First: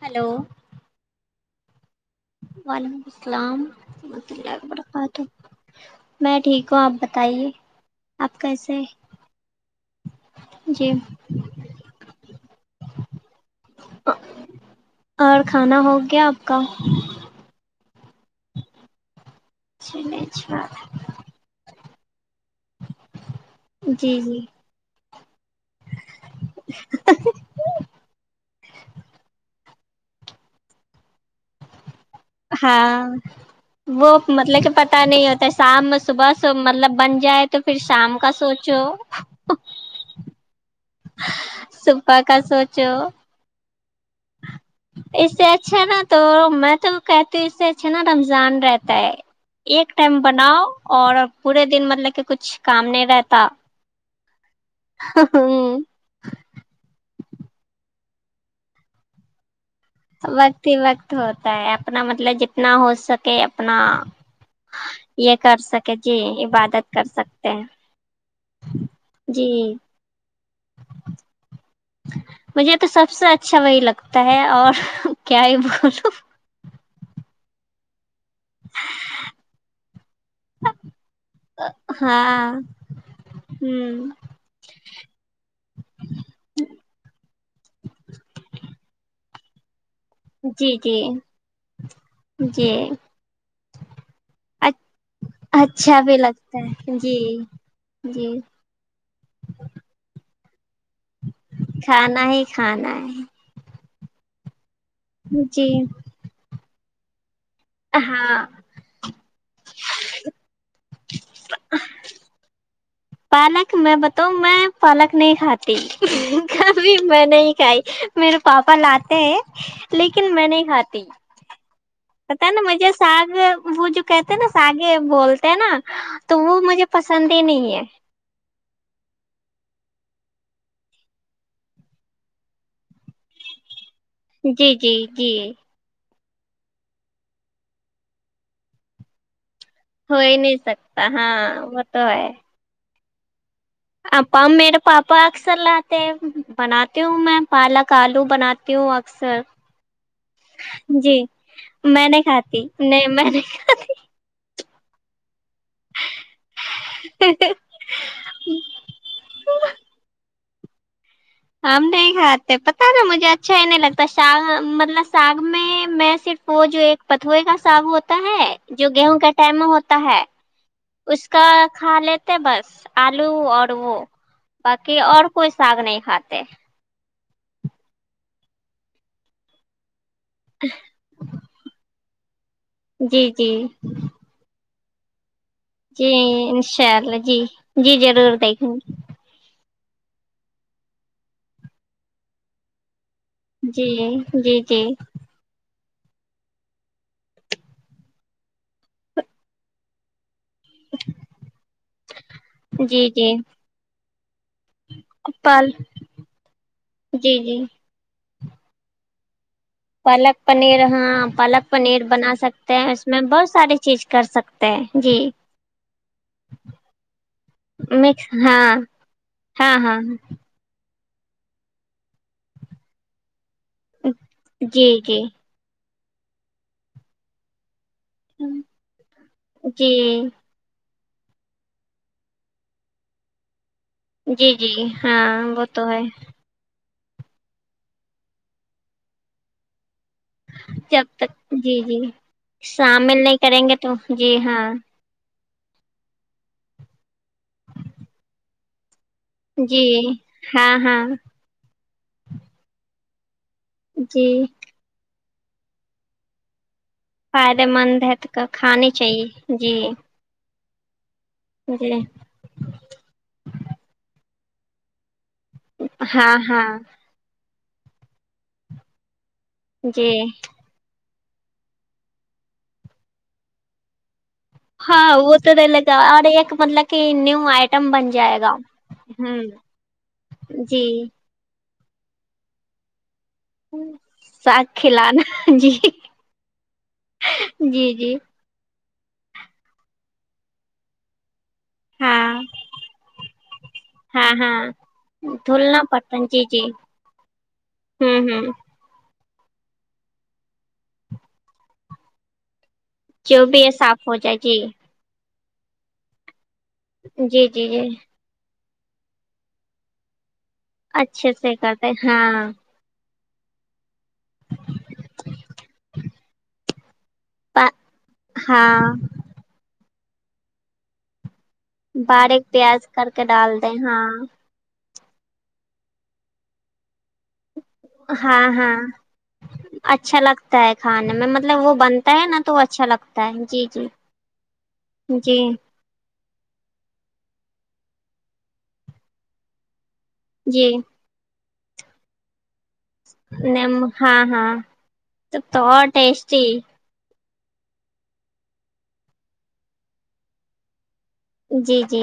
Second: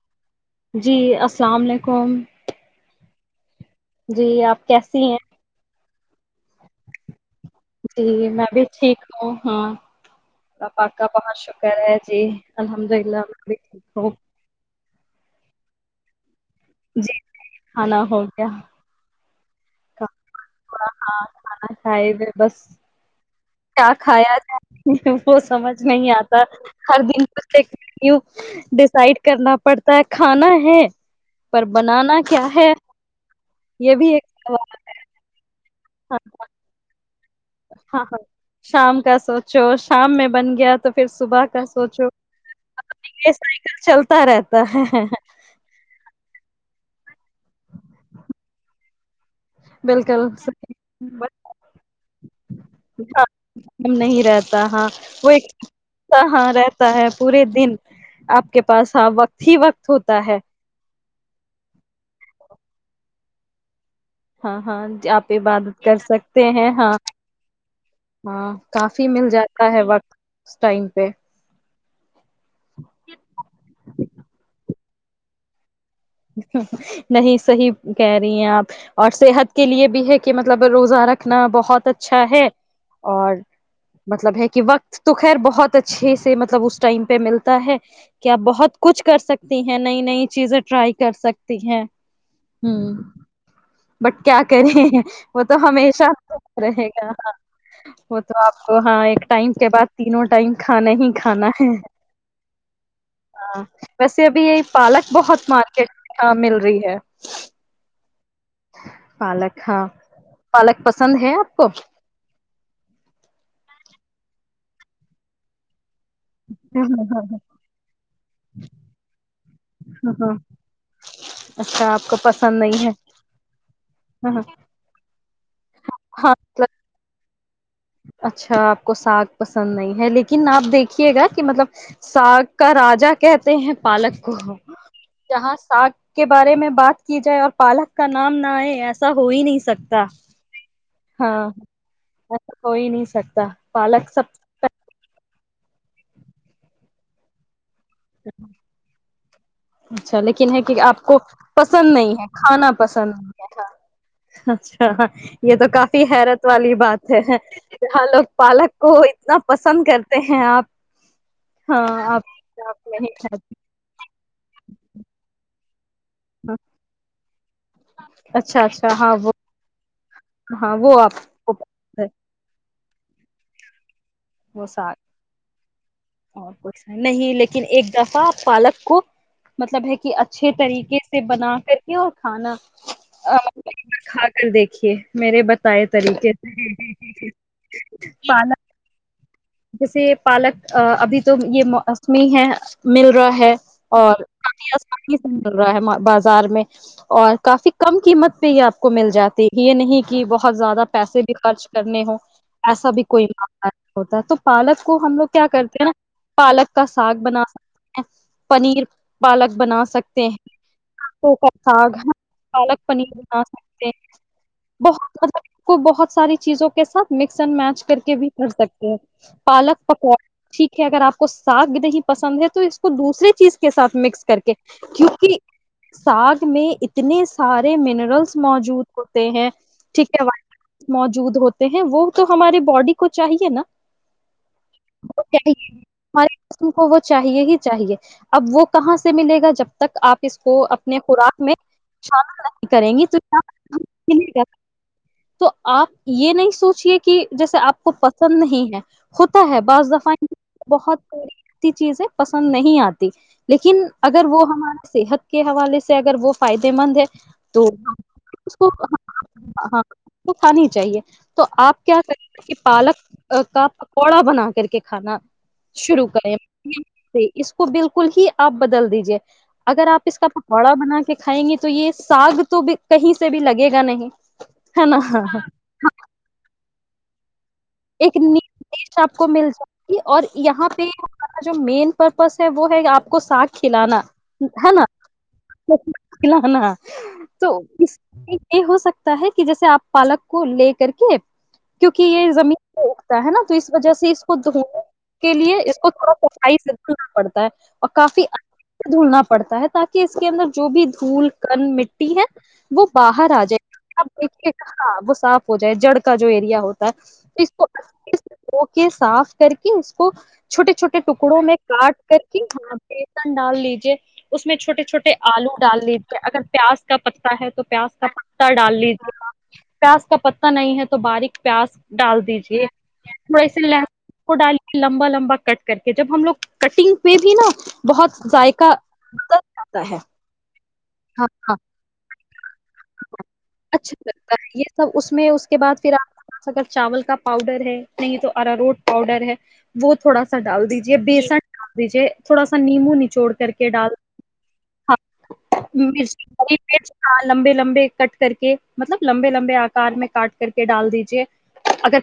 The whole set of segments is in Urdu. ج جی سامنے کم اسلام جی آپ کیسی ہیں ہ جی آپ میں بھی کیسے ٹھیک ہیں؟ ہوں ہاں جی پپاپ کا بہت شکر ہے جی الحمد للہ اور کھانا ہو گیا آپ کا ہانا ہو گیا چلچا ہائی و بس کیا جی کھایا جی جائے وہ سمجھ نہیں آتا ہر دن ڈسائڈ کرنا پڑتا کھانا ہے پر بنانا ہے کیا ہاں یہ بھی وہ ایک مطلب کہ سوال پتا نہیں ہوتا شام صبح سے مطلب بند ہاں ہاں شام کا سوچو شام میں بن گیا تو پھر صبح کا سوچو صبح کا سوچو سائیکل چل اس سے اچھا نا تو میں تو کہتے اس سے اچھا نا رمضان رہتا ہے ایک ٹائم بالکل بناؤ اور پورے دن مطلب کہ کچھ کام نہیں رہتا ہم نہیں رہتا ہاں وہ ایک ہ ہاں رہتا ہے پورے دن آپ کے پاس ہ وقت ہی وقت ہوتا ہے وقت ہی وقت ہوتا ہے اپنا مطلب جتنا ہو سکتا کہ اپنا ہاں ہاں آپ یہ عبادت سکے کر جی سکتے ہیں عبادت ہاں کر سکتے ہیں ہاں کافی مل جی جاتا ہے وقت اس ٹائم پہ مجھے تو سب سے اچھا وہی لگتا ہے اور کیا ہی بول صحی کہہ رہ آپ اور صحت کے لیے بھی ہے کہ مطلب روزہ رکھنا بہت اچھا ہے ہاں اور ہوں مطلب ہے کہ وقت تو خیر بہت اچھے سے ملب اس ٹائم پہ ملتا ہے کہ آپ بہت کچھ کر سکتے تی ہیں نئی نئی چیزیں جی ٹرائی جی کر سکتی ہیں ہ جی بٹ کیا کریں وہ تو اچھا ہمیشہ بھی لگتا رہے ہے گا جی ہاں وہ جی تو آپ کو ہاں ایک ٹائم کے بعد تینوں ٹائم کھانا ہی کھانا ہے کھانا ہی کھانا ہے بس اب یہی [inaudible] پالک بہت جی مارکیٹ مل رہی ہے ہاں پالک ہاں پالک پسند ہے آپ کو پالک میں بتاؤں میں پالک نہیں کھاتی کبھی میں نہیں کھائی میرے پاپا لاتے ہیں لیکن میں نہیں کھاتی اچھا آپ کو پتا پسند نا نہیں ہے مجھے ساگ وہ جو کہتے ہیں ہاں نا ساگ وہ بولتے ہیں نا ہاں تو وہ مجھے پسند تین اچھا آپ کو ساگ پسند نہیں ہے لیکن آپ دیکھیے گا کہ مطلب ساگ کا راجا کہتے ہیں پالک کو جی جی جی جہاں ساگ کے بارے میں بات کی جائے اور پالک کا نام نہ آئے ایسا ہو ہی نہیں سکتا ہوئی نہیں سکتا ہاں وہ تو ہے کوئی نہیں سکتا پالک سب آپا میرے پاپا س لاتے بناتی ہوں میں پالک آلو بناتی ہوں اکثر اچھا لیکن ہے کہ آپ جی کو پسند میں نہیں ہے کھاتی کھانا نہیں میں نہیں کھاتی ہاں [inaudible] یہ تو کافی حیرت والی بات ہے یہ ہاں لوگ پالک کو اتنا پسند کرتے ہیں آپ ہم ہاں نہیں کھاتے آپ پ آپ سارا نہیں مجھے اچھا ہی کھاتے نہیں لگتا ساگ مطلب ساگ میں میں صرف وہ جو ایک پت تھئی گ صااب ہوتا ہے اچھا جو اچھا ہاں گیہوں کا وہ ٹائم ہوتا ہے ہاں وہ آپ اس کا کو کھا پسند ہے لیتے بس آلو آڑو وہ ساگ باقی اور کوئی ساگ نہیں کھاتے اور کچھ نہیں لیکن ایک دفہ پالک کو مطلب ہے کہ ا اچھے طریقے سے بنا کر کے اور کھانا جی آ جی کھا کر دیکھ رھیے میرے بچے جی انشاء اللہ جی جی ضرور پالک دیکھیں گے جیسے پالک ابھی تو یہ موسمی ہے مل رہا ہے جی اور جی کافی جی آسانی سے مل رہا ہے مار بازار میں اور کافی کم قیمت پہ یہ آپ کو مل جاتی ہے یہ نہیں کہ بہت بہت زیادہ پیسے بھی خرچ کرنے ہ ایسا بھی جی کوئی جی مام ہوتا تو پالک کو ہم لوگ کیا پل کرتے ہیں نا پالک کا ساگ جی بنا جی سکتے ہیں پنیر پالک بنا سکتے پالک پنیر ہاں ہیں پالک ساگ پنیر بنا سکتے پالک ہیں اس پنیر میں بنا بہت ساری سکتے چیز کر سکتے ہیں ہیں جی بہت کو بہت ساری چیزوں کے ساتھ مکس اینڈ میچ کر کے بھی مکس کر ہاں سکتے ہیں ہاں پالک ہاں پکوانا ٹھیک ہے اگر آپ کو ساگ نہیں پسند ہے تو اس کو دوسرری چیز کا کے ساتھ مکس کر کے جی جی کیونک ساگ میں اتنے سارے منٹ موجود ہوتے ہیں ٹھیک ہے جی ب موجود ہوتے ہیں وہ تو ہمارے باڈی کو چاہیے نا جی جی ہاں وہ چاہیے تو ہے ہمارے جسم وہ چاہیے ہی چاہے اب وہ کہاں سے ملے گا جب تک آپ کس کو اپنے جب تک خوراک میں جی جی شامل نہیں کریں گی تو شامل نہیں کریں گے تو جی کیا ہاں تو آپ یہ نہیں سوچے کہ جیسے آپ کو پسند نہیں ہے ہوتا ہے جی بعض دفع ہاں ہاں بہتتی چیزیں پسند نہیں آتی [inaudible] لیکن اگر جی وہ ہمارے صحت کے حوالے سے اگر وہ فائدہ مند ہے تو فائدے مند ہے تو کھانی چاہیے جی ہاں چاہیے تو آپ جی کیا کریں گے کہ پالک کا پوڑا بنا کر کے کھانا شرو ہاں کریں ہاں اس کو بالکل ہی آپ بدل دیجیے اگر آپ جی اس کا پکوڑا بنا کے کھائیں گے تو یہ ساگ تو بھی کہیں سے بھی لگے گا نہیں ہے ہاں نا وہ تو تو لگا آ ایک م ل کہ نیو آئی ایک ن دیش آپ کو مل جائے گی اور یہاں پہ جی ہمارا جو مین پرپس ہے وہ ہے آپ کو سگ کھلانا ہے ساگ نا کھلانا جی کھلانا تو جی اس جی یہ ہو سکتا ہے کہ جیسے آپ پالک کو لے کر کے کیونکہ ہاں یہ زمین اکتا ہے نا تو اس وجہ سے اس ہاں کو ہاں دھنے کے لیے اس دھلنا کو تھوڑا پڑتا جی صفائی جی سے دھلنا پڑتا ہے اور کافی ہوں آام ہوں سے دھلنا پڑتا ہے تاکہ اس کے اندر جو بھی دھول کن مٹی ہے وہ باہر آ جو بھی جائے ہے آ صاف ہو جائے دیک جی کہاں وہ صا ہو جائے جڑ کا جو ایریا ہوتا اس جی جی ا کے صاف کر کے اس کو چھوٹے چھوٹے اچھے ٹکڑوں میں سے کرتے کاٹ کر کے ہاں یہاں پہ لسن ڈال لیجیے اس میں چھوٹے چھوٹے آلو ڈال لیجے اگر پیاز کا پتا ہے تو پیاز کا پتا ڈال ہاں لیجے پیاس کا پتا نہیں ہے تو باریک پیاز ڈال دیجے باریک پیاز کر کے ڈال د ہاں ڈال کے لمبا لمبا کٹ کر کے جب ہم لوگ کٹنگ پ بھی نا بہت ہاں ذائقہ ہاں درتا ہے اچھا لگتا ہے کھانے ہ میں مطلب وہ بنتا ہے نا تو اچھا لگتا ہے جی جی اچھا لگتا ہے یہ سب اس میں جی اس کے بعد پھر آپ اگر چاول کا پاؤڈر ہے نہیں تو ار روٹ پاؤڈر ہے وہ تھوڑا سا جی ڈال دیجیے بیسن کر دیجیے تھوڑا نیمبو نچوڑ کر کے نم ڈال ہاں ہاں تو تو اور ٹیسٹی مرچ لمبے لمبے کٹ کر کے مطلب لمبے لمبے آکار میں کاٹ کر کے ڈال دی جی جی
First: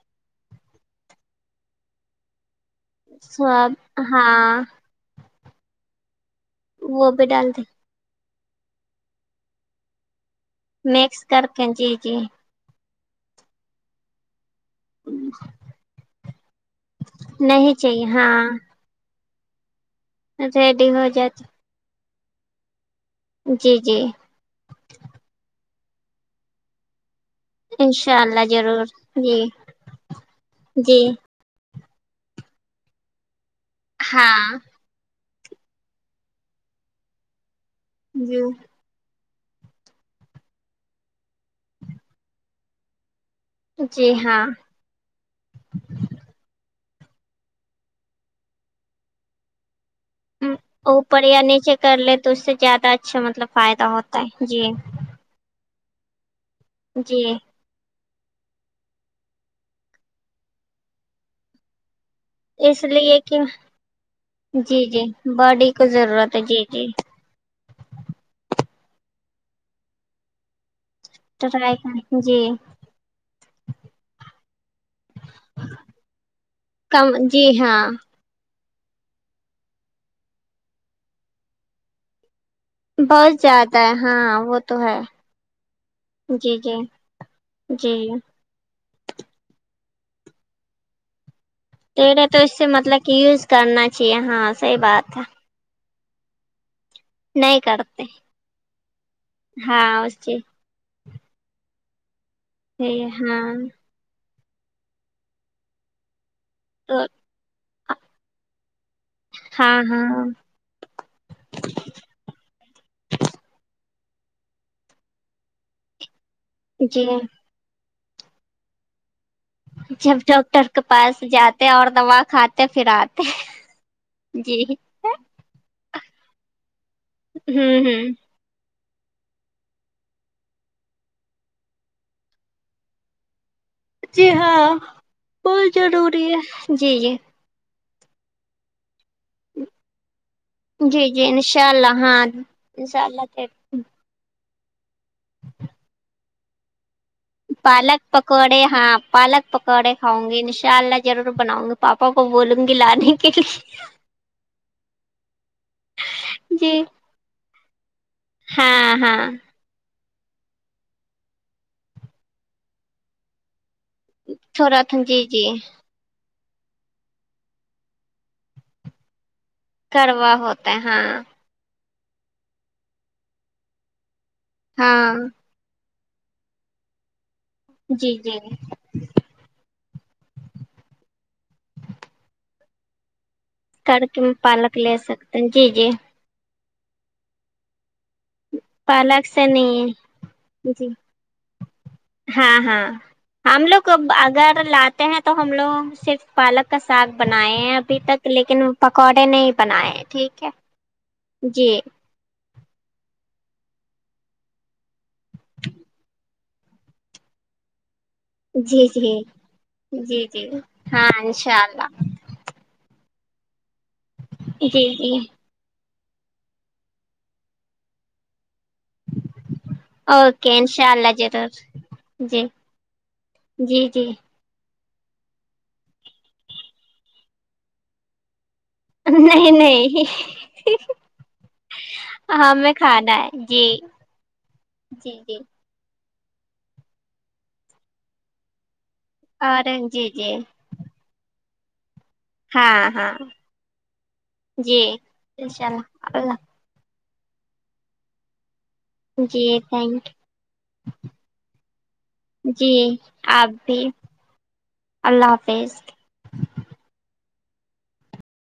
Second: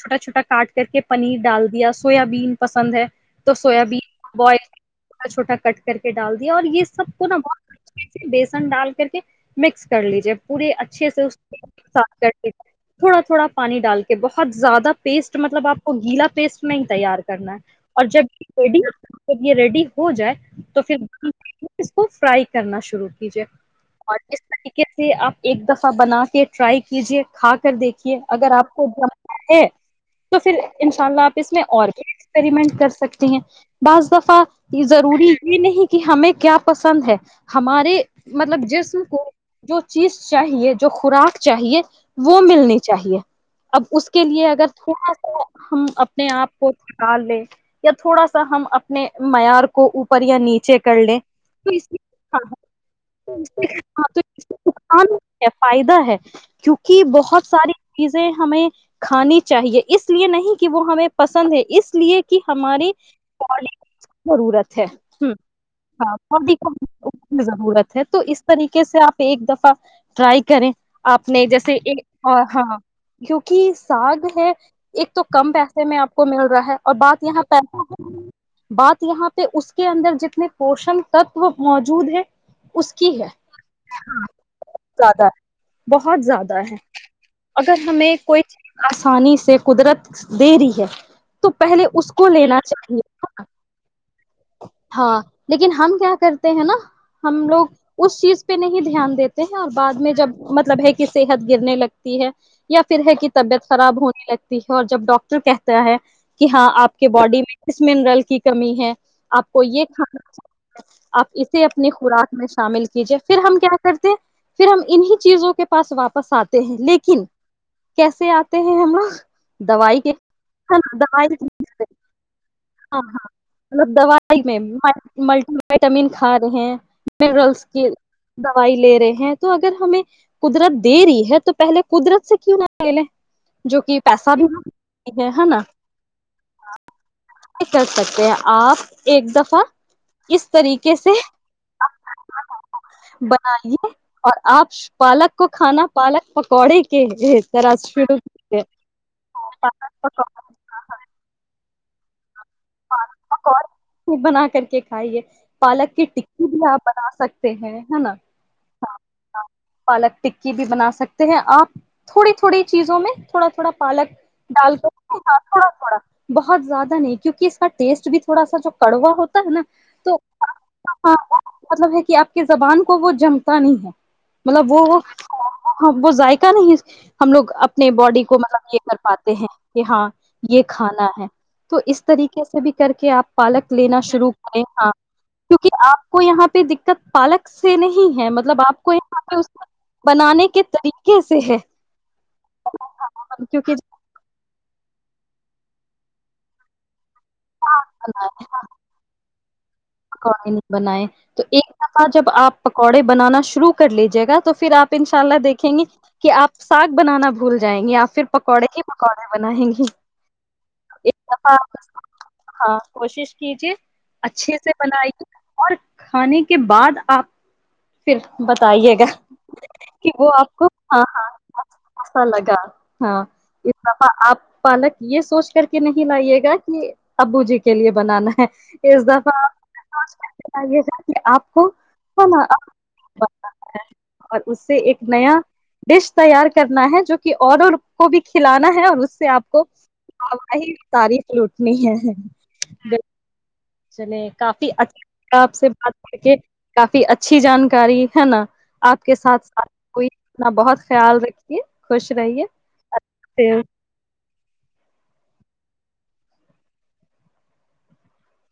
چھوٹا چھوٹا کاٹ کر کے پنیر ڈال دیا سویابین پسند ہے تو سب سویابین ہاں بوائل چھوٹا چھوٹا کٹ کر کے ڈال دیا اور یہ وہ سب بھی کو نا ڈال د بہت اچ بیسن ڈال کر کے مکس کر لیجیے پورے اچھے سے مکس کر کے جی جی اساف کرتے تھوڑا تھوڑا پانی ڈالتے ا بہت زیادہ پیسٹ مطلب آپ کو گیلا پیسٹ میں تیار کرنا نہیں ہے اور چاہیے جب یہ ہاں ریڈی کر یہ ریڈی ہو جائے تو ریڈی پھر ہو جاتی کو فرائی کرنا شروع کر کیجیے جی جی اور جس طریقے سے آپ ایک دس بنا کے ٹرائی کیجے کھا کر دیکھیے انشاء اللہ اگر آپ ضرور ج جی ہے تو پھر جی انشاء اللہ آپ اس میں اور ایکسپریمنٹ کر سکتی ہیں بس ہاں دفع یہ ضروری نہیں کہ ہمیں کیا پسند ہے ہمارے جی مطلب جسم کو جو چیز چاہیے جو خوراک چاہیے وہ ملنی چاہیے اب اس جی کے ہاں لیے اگر تھوڑا سا ہم اپنے آپ کو لے یا تھوڑا سا ہم اپنے معیار کو کو اوپر یا نیچے کر لیں اوپر یا نیچے کر لے تو اس سے زیادہ اچھا مطلب فائدہ ہوتا ہے جی تواں فائدہ ہے کیونکہ جی بہت سار ہمیں کھانی چاہیے اس لیے نہیں کہ وہ ہمیں پسند ہے اس لیے کہ اس ہمارے لیے کہ باڈی کو ضرورت جی ہے جی ہ باڈی کو ہاں ضرورت ہے باڈی جی کو جی ضرورت ہے تو اس طریقے سے آپ ایک دفہ ٹرائی کریں آپ نے جیسے ٹرائی کر جی ہاں کیوںکہ ساگ ہے ایک تو کم پیسے میں آپ کو مل رہا ہے اور کم بات یہاں جی ہاں پس بات یہاں پہ اس کے اندر جتنے پوشن تتو موجود ہے اس کی ہے بہت زیادہ ہے ہاں وہ تو ہے بہت جی زیادہ ہے جی اگر جی ہمیں کوئی چیز آسانی سے قدرت دے رہی ہے تو پہلے ے کو تو اس لینا سے مطلب چاہیے کہ یوز کرنا چاہیے ہاں صحیح بات ہاں ہے لیکن ہم کیا کرتے ہیں نا ہم نہیں لوگ کرتے اس چیز پہ نہیں دھیان دیتے ہیں اور ہاں بعد میں اس جب چیز مطلب ہے کی صحت گرنے لگتی ہے یا پھر ہے کہ ہاں طبیعت خراب ہونے لگتی اور جب ڈاکاکٹر کہتا ہے کہ ہاں آپ تو کے باڈی میں اس منرل کی کمی ہے آپ کو ہاں یہ ہاں کھانا آپ اسے اپنی خوراک میں شامل کیجیے پھر ہم کیا کرتے پھر ہم انیں چیزوں کے پاس واپس پساتے ہیں جی لیکن کیسے آتے ہیں ہم لوگ دوائی کے جب ڈاکٹر کے دو پاس جاتے اور دوا کھاتے پھر ہاں آتے ہاں مطل دوائی میں جی ملٹی تمین کھا رہے ہیں ملس ہوں کی ہوں دوائی لے ہیں تو اگر ہمیں قدرت دے رہی ہے تو پہلے قدرت اس کیوں آ گ جی ہاں نا بت ضروری ہے جی جی کر سکتے ہیں آپ ایک دفعہ کس طریقے جی سے جی انشاء اللہ ہاں انشاء اللہ بنائیے اور آپ پالک کو کھانا پالک پکوڑی پالک پکوڑے ہاں پالک پکوڑے کھاؤں گی انشاء اللہ ضرور بناؤں گی پپا کو بول پ اور بنا کر کے کھائیے پالک کی ٹکی بھی جی آپ بنا سکتے ہیں ہے نا ہاں ہاں پالک ٹکی بھی بنا سکتے ہیں آپ تھوڑی تھوڑی چیزوں میں تھوڑا تھوڑا [unintelligible] پالک ڈال تھوڑا کر جی جی تھوڑا تھوڑا [unintelligible] بہت زیادہ نہیں کیونکہ اس [unintelligible] ٹیسٹ بھی تھوڑا سا جو کڑو ہوتا [unintelligible] ہے نا تو کروا ہوتا ہے ہاں مطلب [unintelligible] کہ آپ کی زبان کو وہ جمتا نہیں ہے [unintelligible] مطلب وہ وہ ہاں [unintelligible] ہاں وہ جائے کا نہیں [unintelligible] ہم لوگ اپنے جی باڈی جی کو مطلب یہ کر پاتے ہیں کہ ہاں یہ کھانا ہے تو اس طریقے [unintelligible] سے بھی کر کے آ [unintelligible] پالک لینا کر شروع کے کرے پالک ہاں لے سکتے ہیں جی کیونکہ جی آپ کو یہاں پہ [unintelligible] پالک سے نہیں [unintelligible] مطلب آپ کو یہاں پالک پہ سے نہیں بنانے کے جی طریقے سے ہے ہاں ہاں ہم کیک لوگ [unintelligible] اگر لاتے ہیں تو ہم لوگ صرف پالک کا ساگ بنائے ہیں ابھی تک لیکن پکوڑے نہیں بنائے ٹھیک ہے پکوڑے نہیں بنائے تو جی ایک دفعہ جب [unintelligible] آپ پکوڑے بنانا شروع کر لیجیے گا تو پھر آپ ان شاء اللہ دیکھیں گے کہ آپ ساگ بنانا بھول جائیں گے آپ پھر پکوڑے ہی جی جی پکوڑے بنائیں گے جی جی ہاں ایک دفعہ انشاء اللہ [unintelligible] ہاں کوشش کیجے [unintelligible] اچھے سے جی بنائی جی گے اور [unintelligible] کھانے کے بعد آپ پھر بتائیے گا کہ وہ اوکے آپ کو انشاء ہاں اللہ ضرور ہاںا جی لگا ہاں اس جی جی دفعہ آپ [unintelligible] پالک یہ سوچ کر کے نہیں لائیے گا کہ [unintelligible] ابو جی کے لیے بنانا ہے [unintelligible] دفعہ نہیں مو نہیں کر تھا کہ آپ کو ہمیں کھانا ہے جی اور اس سے ایک جی نیا جی [unintelligible] ڈش تیار کرنا ہے جو کہ اور کو بھی کھلانا ہے اور اس [unintelligible] سے آپ اور جی جی کوی تعریف لوٹ [unintelligible] نہیں ہے [unintelligible] ہاں ہاں [unintelligible] چلے کافی جی اچھا ل آپ انشاء سے بات کر اللہ کے [unintelligible] اللہ کافی اچھی جانکاری ہے نا [unintelligible] آپ کے ساتھ جی ساتھئی تھینک اپنا بہت خیال رکھیے خوش رہیے یو جی اللہ حافظ [unintelligible] فیس [unintelligible]